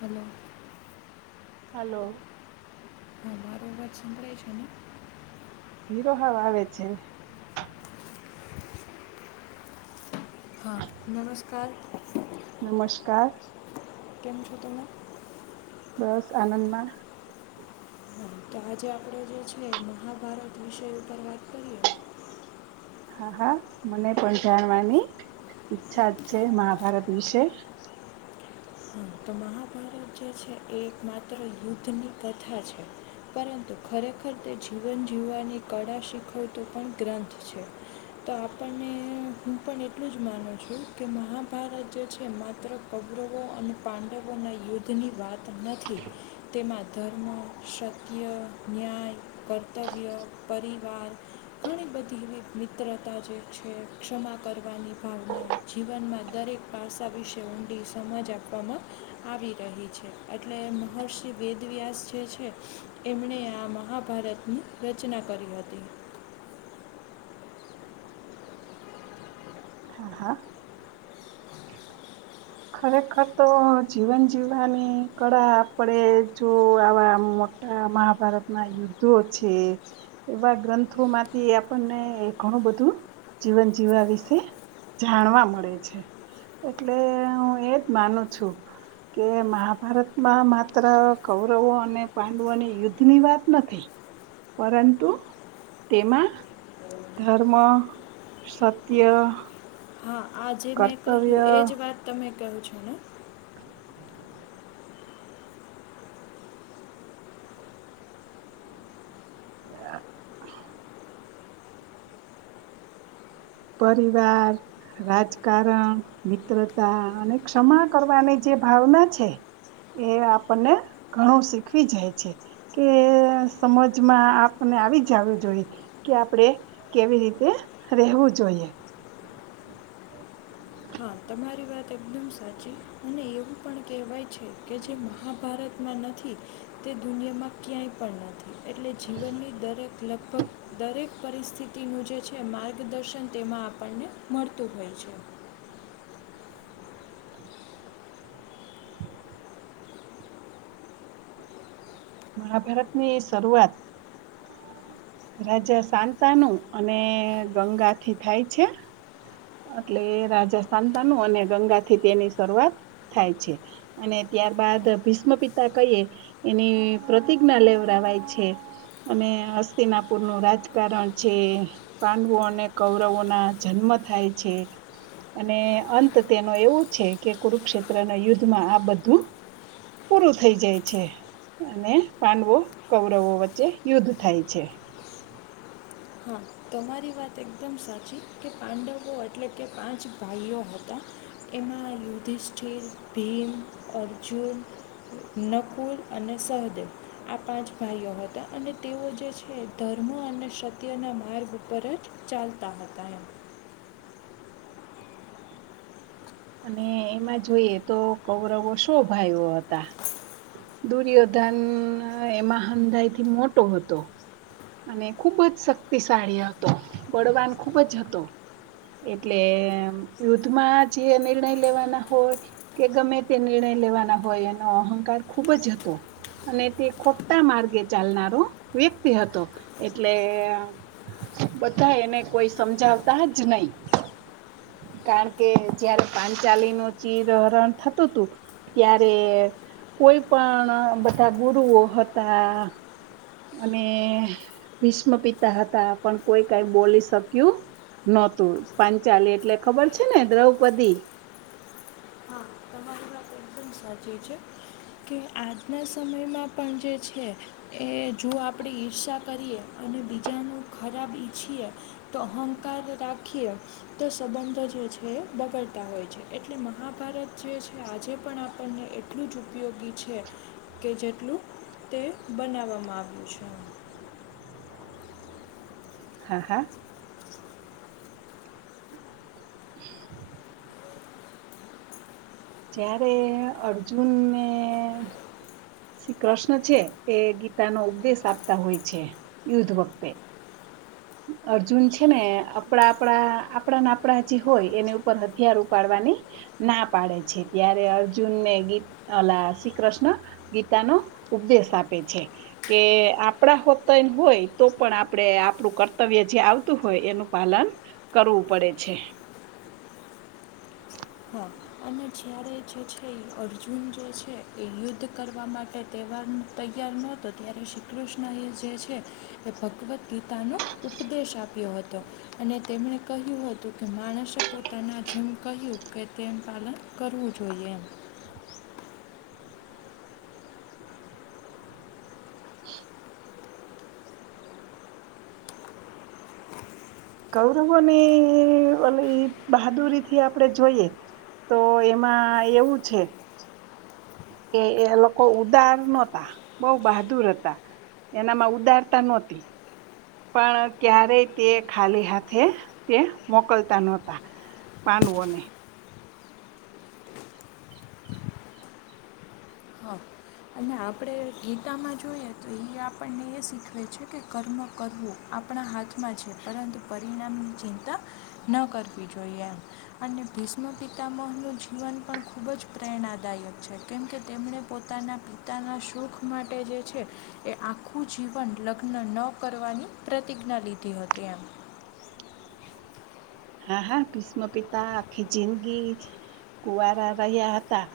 Hello! Hello! હ મારો અવાજ સંભળાય છે ને? ધીરો હાવ આવે છે. હા, નમસ્કાર! નમસ્કાર! કેમ છો તમે? બસ આનંદમાં. હા તો આજે આપણે જે છે મહાભારત વિષય ઉપર વાત કરીએ. હા હા મને પણ જાણવાની ઈચ્છા છે મહાભારત વિશે. હમ તો મહાભારત જે છે એ એક માત્ર યુદ્ધની કથા છે. પરંતુ ખરેખર તે જીવન જીવવાની કળા શીખવતો પણ ગ્રંથ છે. તો આપણને હું પણ એટલું જ માનું છું કે મહાભારત જે છે માત્ર કૌરવો અને પાંડવોના યુદ્ધની વાત નથી તેમાં ધર્મ, સત્ય, ન્યાય, કર્તવ્ય, પરિવાર ઘણી બધી એવી મિત્રતા જે છે ક્ષમા કરવાની ભાવનાઓ જીવનમાં દરેક પાસા વિશે ઊંડી સમજ આ પવામાં આવી રહી છે એટલે મહર્ષિ વેદવ્યાસ જે છે એમણે આ મહાભારતની રચના કરી હતી. હા, હા. ખરેખર તો જીવન જીવવાની કળા આપણેે જો આવા મો આ મહાભારતના યુદ્ધો છે એવા ગ્રંથોમાંથી આપણને ઘણું બધું જીવન જીવવા વિશે જાણવા મળે છે એટલે હું એજ માનું છું કે મહાભારતમાં માત્ર કૌરવો અને પાંડવોની યુદ્ધ ની વાત નથી. પરંતુ તેમાં ધર્મ, સત્ય, હા, આ જે મેં કહ્યું કર્તવ્ય એ જ વાત તમે કહો છો ને. [inaudible] પરિવાર, રાજકારણ, મિત્રતા અને ક્ષમા કરવાની જે ભાવના છે એ આપણને ઘણું શીખવી જાય છે. કે સમજમાં આપને આવી જાવ જોઈએ કે આપડે કેવી રીતે રહેવું જોઈએ. હા, તમારી વાત એકદમ સાચી અને એવું પણ કહેવાય છે કે જે મહાભારતમાં નથી તે દુનિયામાં ક્યાંય પણ નથી. એટલે જીવનની દરેક લગભગ દરેક પરિસ્થિતિનું જે છે માર્ગદર્શન તેમાં આપણને મળતું હોય છે. મહાભારતની શરૂઆત રાજા સાંતાનું અને ગંગાથી થાય છે. એટલે રાજા સાંતાનું અને ગંગાથી તેની શરૂઆત થાય છે. અને ત્યારબાદ ભીષ્મપિતા કહીએ એની પ્રતિજ્ઞા લેવરાવાય છે. અને હસ્તિનાપુરનું રાજકારણ છે પાંડવો અને કૌરવોના જન્મ થાય છે. અને અંત તેનો એવું છે કે કુરુક્ષેત્ર ના યુદ્ધમાં આ બધું પૂરું થઇ જાય છે અને પાંડવો કૌરવો વચ્ચે યુદ્ધ થાય છે હા તમારી વાત એકદમ સાચી કે પાંડવો એટલે કે પાંચ ભાઈઓ હતા એમાં યુધિષ્ઠિર ભીમ અર્જુન નકુલ અને સહદેવ આ પાંચ ભાઈઓ હતા અને તેઓ જે છે ધર્મ અને સ અત્યના માર્ગ પર જ ચાલતા હતા એમ અને એમાં જોઈએ તો કૌરવો શો ભાઈઓ હતા દુર્યોધન એમાં હંધાઈ થી મોટો હતો અને ખુબ જ શક્તિશાળી હતો બળવાન ખુબ જ હતો એટલે યુદ્ધ માં જે નિર્ણય લેવાના હોય કે ગમે તે નિર્ણય લેવાના હોય એનો અહંકાર ખુબ જ હતો અને તે ખોટા માર્ગે ચાલનારો વ્યક્તિ હતો એટલે બધા એને કોઈ સમજાવતા જ નહી કારણ કે જારે પાંચાલી નું ચિરહરણ થતું હતું ત્યારે કોઈ પણ બધા ગુરુઓ હતા. અને ભીષ્મ પિતા હતા પણ કોઈ કઈ બોલી શક્યું નહોતું પાંચાલી એટલે ખબર છે ને દ્રૌપદી હા તમારી વાત એકદમ સાચી છે કે આજના સમયમાં પણ જે છે એ જો આપણે ઈર્ષા કરીએ અને બીજાનું ખરાબ ઈચ્છીએ તો અહંકાર રાખીએ તો સંબંધો જે છે બગડતા હોય છે એટલે મહાભારત જે છે આજે પણ આપણને એટલું જ ઉપયોગી છે કે જેટલું તે બનાવવામાં આવ્યું છે હા હા [inaudible] જ્યારે અર્જુનને શ્રી કૃષ્ણ છે એ ગીતા નો ઉપદેશ આપતા હોય છે યુદ્ધ વખતે અર્જુન છે ને આપણા આપણા આપણાને આપડા જે હોય એની ઉપર હથિયાર ઉપાડવાની ના પાડે છે ત્યારે અર્જુન ને ગીત અલા શ્રી કૃષ્ણ ગીતાનો ઉપદેશ આપે છે કે આપણા હોતાય હોય તો પણ આપડે આપડું કરતા કરતવ્ય જે આવતું હોય એનું પાલન કરવું પડે છે હા અને જ્યારે જે છે એ અર્જુન જે છે એ યુદ્ધ કરવા માટે તહેવાર તૈયાર નતો ત્યારે શ્રી કૃષ્ણ એ જે છે એ ભગવદ ગીતાનો ઉપદેશ આપ્યો હતો. અને તેમણે કહ્યું હતું કે માણસે પોતાના જીમ કહ્યું કે તેમ પાલન કરવું જોઈએ એમ [inaudible] કૌરવોની ઓ બહાદુરી થી આપણેે જોઈએ તો એમાં એવું છે કે એ લોકો ઉદાર નહતા બહ બહાદુર હતા એનામાં ઉદારતા નહોતી પણ ક્યારેય તે ખાલી હાથે તે મોકલતા નહોતા પાડવોને. હા અને આપણે ગીતામાં જોઈએ તો એ આપણને એ શીખવે છે કે કર્મ કરવું આપણા હાથમાં છે પરંતુ પરિણામની ચિંતા ન કરવી જોઈએ એમ અને ભીષ્મ પિતામોહ નું જીવન પણ ખૂબ જ પ્રેરણાદાયક છે કેમ કે તેમણે પોતાના પિતાના સુખ માટે જે છે. એ આખું જીવન લગ્ન ન કરવાની પ્રતિજ્ઞા લીધી હતી એમ. હા હા ભીષ્મ પિતા આખી જિંદગી કુવારા રહ્યા હતા.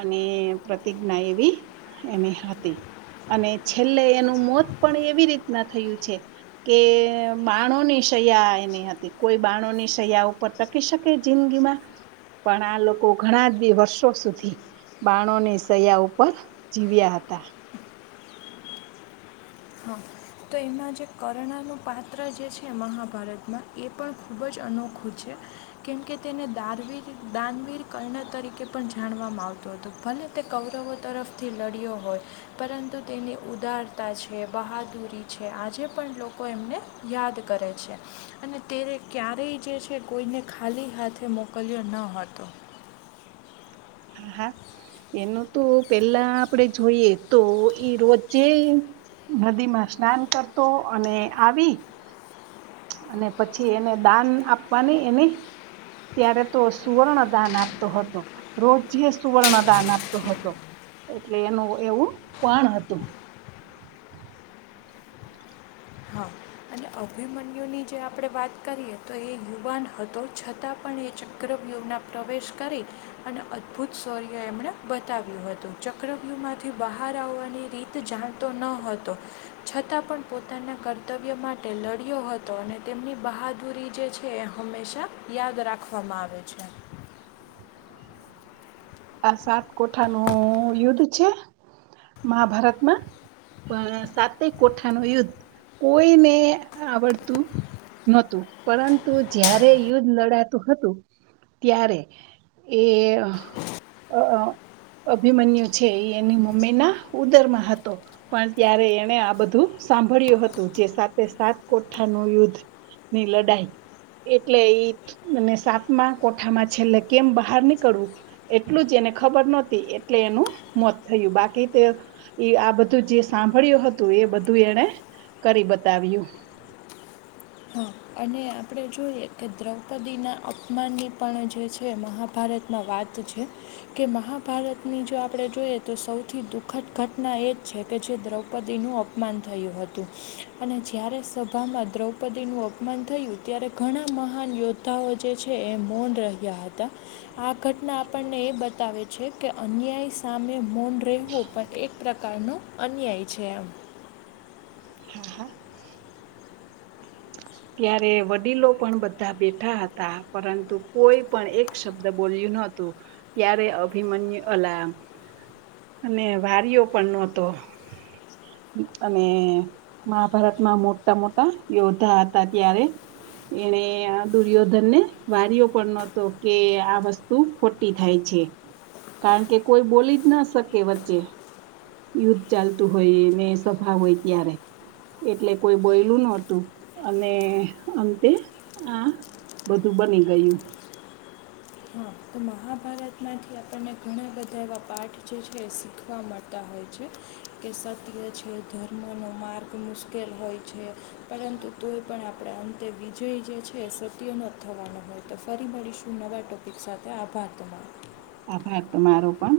અને પ્રતિજ્ઞા એવી એને હતી. અને છેલ્લે એનું મોત પણ એવી રીતના થયું છે. કે બાણોની સયા એની હતી કોઈ બાણોની સયા ઉપર ટકી શકે જિંદગીમાં પણ આ લોકો ઘણા વર્ષો સુધી બાણોની સયા ઉપર જીવ્યા હતા. હા તો એમાં જે કરણાનું પાત્ર જે છે મહાભારતમાં એ પણ ખૂબ જ અનોખું છે. કેમકે તેને દાનવીર દાનવીર કરણ તરીકે પણ જાણવામાં આવતો હતું. ભલે તે કૌરવો તરફથી લડ્યો હોય. પરંતુ તેની ઉદારતા છે, બહાદુરી છે આજે પણ લોકો એમને યાદ કરે છે. અને તેને ક્યારેય જે છે કોઈને ખાલી હાથે મોકલ્યો ન હતો. હા હા એનું તો પેલા આપડે જોઈએ તો એ રોજે નદી માં સ્નાન કરતો અને આવી અને પછી એને દાન આપવાની એની ત્યારે તો સુવર્ણ દાન આપતો હતો. રોજ જે સુવર્ણદાન આપતો હતો એટલે એનું એવું પણ હતું. હા અને અભિમન્યુની જે આપણે વાત કરીએ તો એ યુવાન હતો છતાં પણ એ ચ ઉગ્રવ્યહમાં પ્રવેશ કરી અને અદભુત શૌર્ય એમણે બતાવ્યું હતું. ચક્રવ્યહ માંથી બહાર આવવાની રીત જાણતો ન હતો. છતાં પણ પોતાના કર્તવ્ય માટે તેટેલરિયો હતો અને તેમની બહાદુરી જે છે એ હંમેશા યાદ રાખવામાં આવે છે. આ સાત કોઠાનું યુદ્ધ છે મહાભારતમાં પણ સાતેય કોઠા ન યુદ્ધ કોઈને આવડતું. નોતું પરંતુ જય્યારે યુદ્ધ લડાતું હતું ત્યારે એ અ અભિમન્યુ છે એ એની મમ્મી ના ઉદરમાં હતો. પણ ત્યારે એણે આ બધું સાંભળ્યું હતું જે સાતે સાત કોઠાનું યુદ્ધ નીલ ડાય એટલે ઈ સાતમા કોઠામાં છેલ્લે કેમ બહાર નીકળવું એટલું જ એને ખબર નહોતી એટલે એનું મોત થયું બાકી તે એ આ બધું જે સાંભળ્યું હતું એ બધું એને કરી બતાવ્યું. હા અને આપણે જોઈએ કે દ્રૌપદીના અપમાનની પણ જે છે મહાભારતમાં વાત તો છે.. કે મહાભારતની જો આપણે જોઈએ તો સૌથી દુઃખદ ઘટના એ જ છે. કે જે દ્રૌપદીનું માન થયું હતું અને જ્યારે સભામાં દ્રૌપ પદી નું અપમાન થયું ત્યારે ઘણા મહાન યોદ્ધાઓ જે છે. એ મૌન રહ્યા હતા. આ ઘટના આપણને એ બતાવે છે. કે અન્યાય સામે મન રહેવું પણ એક પ્રકારનો અન્યાય છે. એમ ત્યારે વડીલો પણ બધા બેઠા હતા પરંતુ કોઈ પણ એક શબ્દ બોલ્યું નોતું ત્યારે અભિમન્યુ અલામ અને વાર્યો પણ નહોતો અને મહાભારતમાં મોટા મોટા યોદ્ધા ત્યારે એને દુર્યોધન ને વાર્યો પણ નતો કે આ વસ્તુ શું ખોટી થાય છે. કારણ કે કોઈ બોલી જ ના શકે વચ્ચે યુદ્ધ ચાલતું હોય ને સભા હોય ત્યારે એટલે કોઈ બોયલું નોતું અને અંતે આ બધું બની ગયું હા તો મહાભારતમાંથી આપણને ઘણા બધા એવા પાઠ જે છે. એ શીખવા મળતા હોય છે. કે સત્ય છે. ધર્મો ન માર્ગ મુશ્કેલ હોય છે. પરંતુ તોય પણ આપણા અંતે વિજય જે છે. સત્ય ન થવાનો હોય તો ફરી મળીશું નવા ટોપિક સાથે આભાર તો આભાર તમા મારો પણ